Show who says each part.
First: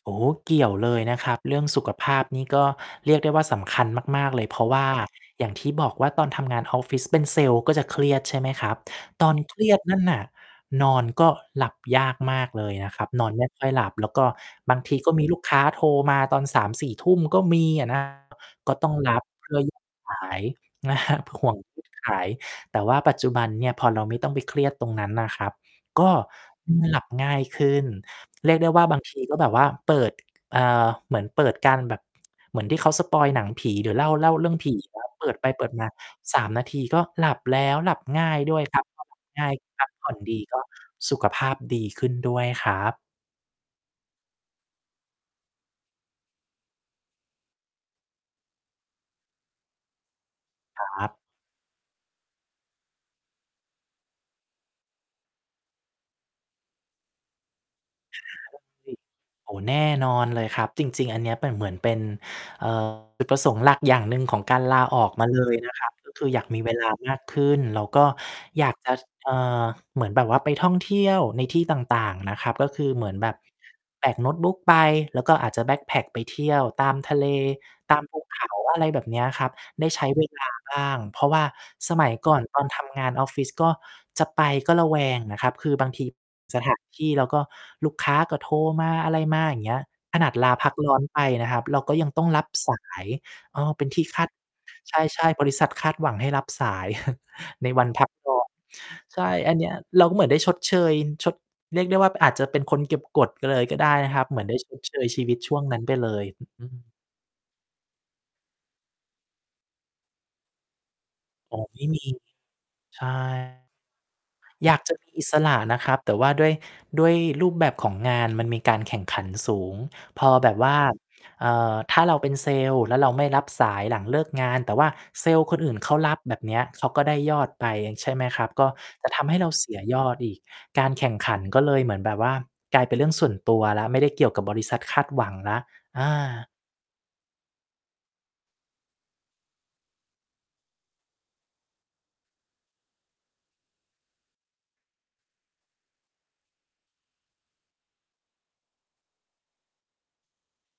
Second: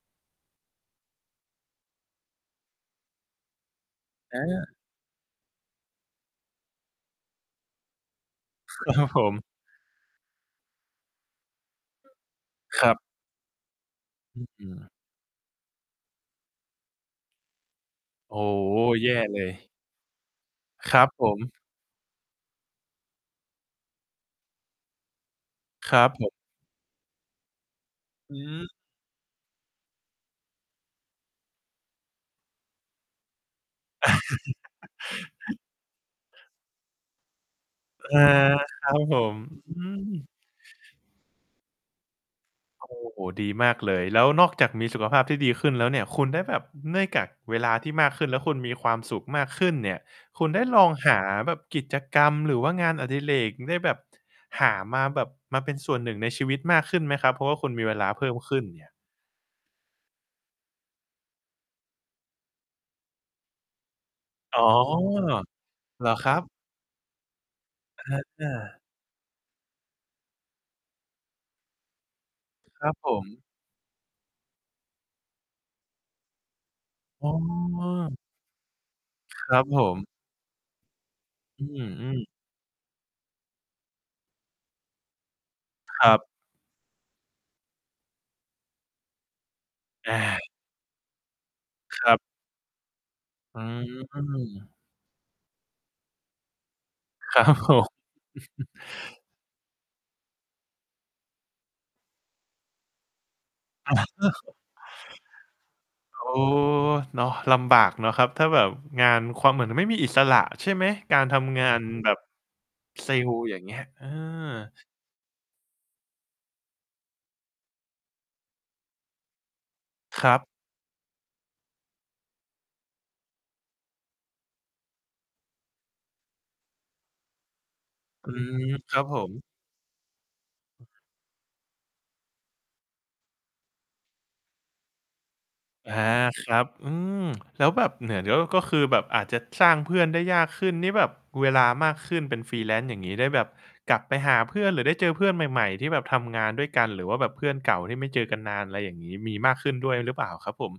Speaker 1: โอ้โฮ เกี่ยวเลยนะครับ เรื่องสุขภาพนี่ก็เรียกได้ว่าสำคัญมาก
Speaker 2: เ
Speaker 1: ๆ เลย เพราะ
Speaker 2: ออ
Speaker 1: ว่าอย่างที่บอกว่าตอนทำงานออฟฟิศเป็นเซลส์ก็จะเครียด ใช่ไหมคร
Speaker 2: ค
Speaker 1: ับ
Speaker 2: ครับผ
Speaker 1: ตอน
Speaker 2: ม
Speaker 1: เครียด นั่นน่ะ นอนก็หลับยากมากเลย
Speaker 2: ค
Speaker 1: น
Speaker 2: ร
Speaker 1: ะ
Speaker 2: ับ
Speaker 1: ครับ นอนไม่ ค่อย หลับ แล้วก็
Speaker 2: อ อื
Speaker 1: บาง
Speaker 2: ม
Speaker 1: ทีก็มีลูกค้าโทรมาตอน 3-4 ทุ่มก็มีอะ นะ
Speaker 2: โอ้
Speaker 1: ก็
Speaker 2: โฮ
Speaker 1: ต้อง
Speaker 2: แย
Speaker 1: ร
Speaker 2: ่
Speaker 1: ับ
Speaker 2: เล
Speaker 1: เพื
Speaker 2: ย
Speaker 1: ่อ [unintelligible] สาย
Speaker 2: ค
Speaker 1: น
Speaker 2: ร
Speaker 1: ะ
Speaker 2: ั
Speaker 1: ค
Speaker 2: บ
Speaker 1: รับ
Speaker 2: ผ
Speaker 1: ห่
Speaker 2: ม
Speaker 1: วง ทุกสาย แต่ว่าปัจจุบันเนี่ย พอเราไม่ต้องไปเครียดตรงนั้นน่ะครับ
Speaker 2: คร
Speaker 1: ก
Speaker 2: ับ
Speaker 1: ็
Speaker 2: ผม
Speaker 1: อือ หลับง่ายขึ้น
Speaker 2: อื
Speaker 1: เรียกได้
Speaker 2: ม
Speaker 1: ว่าบางทีก็แบบว่าเปิด เอ่อ เหมือนเปิดการแบบ เหมือนที่เขาสปอยล์หนังผีหรือเล่า เล่าเรื่อง ผีครับ เปิดไปเปิดมา 3 นาทีก็หลับแล้ว หลับ
Speaker 2: อา
Speaker 1: ง่ายด้วย ครั
Speaker 2: ค
Speaker 1: บ
Speaker 2: รั
Speaker 1: พ
Speaker 2: บ
Speaker 1: อหล
Speaker 2: ผ
Speaker 1: ับ
Speaker 2: ม
Speaker 1: ง่าย
Speaker 2: อื
Speaker 1: พักผ่อน
Speaker 2: ม
Speaker 1: ดีก็ สุขภาพดีขึ้นด้วยครั
Speaker 2: โอ้
Speaker 1: บ
Speaker 2: โฮ ดีมากเลย แล้วนอกจากมีสุขภาพที่ดีขึ้นแล้วเนี่ย คุณได้แบบ เนื่องจากเวลาที่มากขึ้นแล้วคุณมีความสุขมากขึ้นเนี่ย คุณได้
Speaker 1: ค
Speaker 2: ล
Speaker 1: ร
Speaker 2: อง
Speaker 1: ั
Speaker 2: ห
Speaker 1: บ
Speaker 2: าแบบกิจกรรมหรือว่างานอดิเรก ได้แบบหามาแบบมาเป็นส่วนหนึ่งในชีวิตมากขึ้นไหมครับ? เพราะว่าคุณมีเวลาเพิ่มขึ้นเนี่ย
Speaker 1: [unintelligible] โอ้โฮ แน่นอนเลยครับ จริง ๆ อันเนี้ยเป็น เหมือนเป็น เอ่อ จุดประสงค์หลักอย่างหนึ่งของก
Speaker 2: อ๋
Speaker 1: าร
Speaker 2: อ
Speaker 1: ลาออกม
Speaker 2: เ
Speaker 1: า
Speaker 2: หร
Speaker 1: เลยนะครับ ก็
Speaker 2: อ
Speaker 1: ค
Speaker 2: ค
Speaker 1: ือ
Speaker 2: รั
Speaker 1: อย
Speaker 2: บ?
Speaker 1: ากมีเวลามากขึ้น แล้วก็
Speaker 2: อ
Speaker 1: อยาก
Speaker 2: า
Speaker 1: จะ ช เอ่อ เหมือนแบบว่าไปท่องเที่ยวในที่ต่าง ๆ นะครับ ก็ค
Speaker 2: ค
Speaker 1: ื
Speaker 2: ร
Speaker 1: อ
Speaker 2: ับ
Speaker 1: เห
Speaker 2: ผ
Speaker 1: มือนแบบ
Speaker 2: ม
Speaker 1: แบกโน้ตบุ๊กไป แล้วก็อาจจะแบ็กแพ็กไปเที่ยวตามทะเล
Speaker 2: อ้อ
Speaker 1: ตามภูเขา อะไรแบบเนี้ย
Speaker 2: ค
Speaker 1: ครับ
Speaker 2: รับผ
Speaker 1: ได้ใช
Speaker 2: ม
Speaker 1: ้ เวลาบ้าง เพราะว่า
Speaker 2: อือ
Speaker 1: สม
Speaker 2: อื
Speaker 1: ัย
Speaker 2: ม
Speaker 1: ก่อน ตอนทำงาน ออฟฟิศ ก็จะไปก็ระแวงน่ะครับ คือบางท
Speaker 2: ค
Speaker 1: ี
Speaker 2: รับ
Speaker 1: สถานที่ แล้วก็ลูกค้าก็โทรมา อะไรมา อย่างเงี้ย
Speaker 2: อ
Speaker 1: ขนาด
Speaker 2: า
Speaker 1: ลาพักร้อนไปนะครับ เราก็
Speaker 2: ค
Speaker 1: ยั
Speaker 2: ร
Speaker 1: ง
Speaker 2: ับ
Speaker 1: ต้องรับสาย เ
Speaker 2: อ
Speaker 1: อ
Speaker 2: ื
Speaker 1: ่อ เป็นที่คาด
Speaker 2: ม
Speaker 1: ใช่ ๆ บริษัทคาดหวังให้รับสาย
Speaker 2: ครับ
Speaker 1: ใน
Speaker 2: ผ
Speaker 1: วั
Speaker 2: ม
Speaker 1: น พักร้อน ใช่ อันเนี้ยเราก็เหมือนได้ชดเชย ชด เรียกได้ว่า มันอาจจะเป็นคนเก็บกด ก็เลย ก็ได้นะครับ เหมือนได้ ชดเชย ชีวิตช่วงนั้นไปเล
Speaker 2: โอ
Speaker 1: ย
Speaker 2: ้
Speaker 1: อ อืม
Speaker 2: เนาะ ลำบากเนาะครับ ถ้าแบบงาน ความ เหมือนที่ไม่มีอิสระ ใช่ไหม? การท
Speaker 1: อ๋อ
Speaker 2: ำงา
Speaker 1: ไม
Speaker 2: น
Speaker 1: ่มี
Speaker 2: แบบ
Speaker 1: ใช
Speaker 2: เซ
Speaker 1: ่
Speaker 2: ลส์อย่างเงี้ย เออ
Speaker 1: อยากจะมี อิสระนะครับ แต่ว่าด้วย ด้วยรูปแบบของงานมันมีการแข่งขันสูง พ
Speaker 2: คร
Speaker 1: อ
Speaker 2: ับ
Speaker 1: แบบว่า เอ่อ ถ้าเราเป็นเซลส์แล้วเราไม่รับสายหลังเลิกงาน แต่ว่าเซลส์คนอื่นเขารับ แบบเนี้ย เขาก็ได้ยอดไป ใช่ไหม
Speaker 2: อื
Speaker 1: ครับ ก็
Speaker 2: อ ครับ
Speaker 1: จะ
Speaker 2: ผ
Speaker 1: ทำใ
Speaker 2: ม
Speaker 1: ห้เราเสียยอดอีก การแข่งขันก็เลยเหมือนแบบว่ากลายเป็นเรื่องส่วนตัวแล้ว ไม่ได้เกี่ยวกับบริษัทคาดหวังแล้ว
Speaker 2: อา
Speaker 1: อ
Speaker 2: ค
Speaker 1: า
Speaker 2: รับ อืม แล้วแบบเนี่ย เดี๋ยว ก็คือแบบอาจจะสร้างเพื่อนได้ยากขึ้น นี่แบบเวลามากขึ้นเป็น Freelance อย่างงี้ ได้แบบกลับไปหาเพื่อน หรือได้เจอเพื่อนใหม่ ๆ ที่แบบทำงานด้วยกัน หรือว่าแบบเพื่อนเก่าที่ไม่เจอกันนาน อะไรอย่างงี้ มีมากขึ้นด้วยหรือเปล่าครับผม?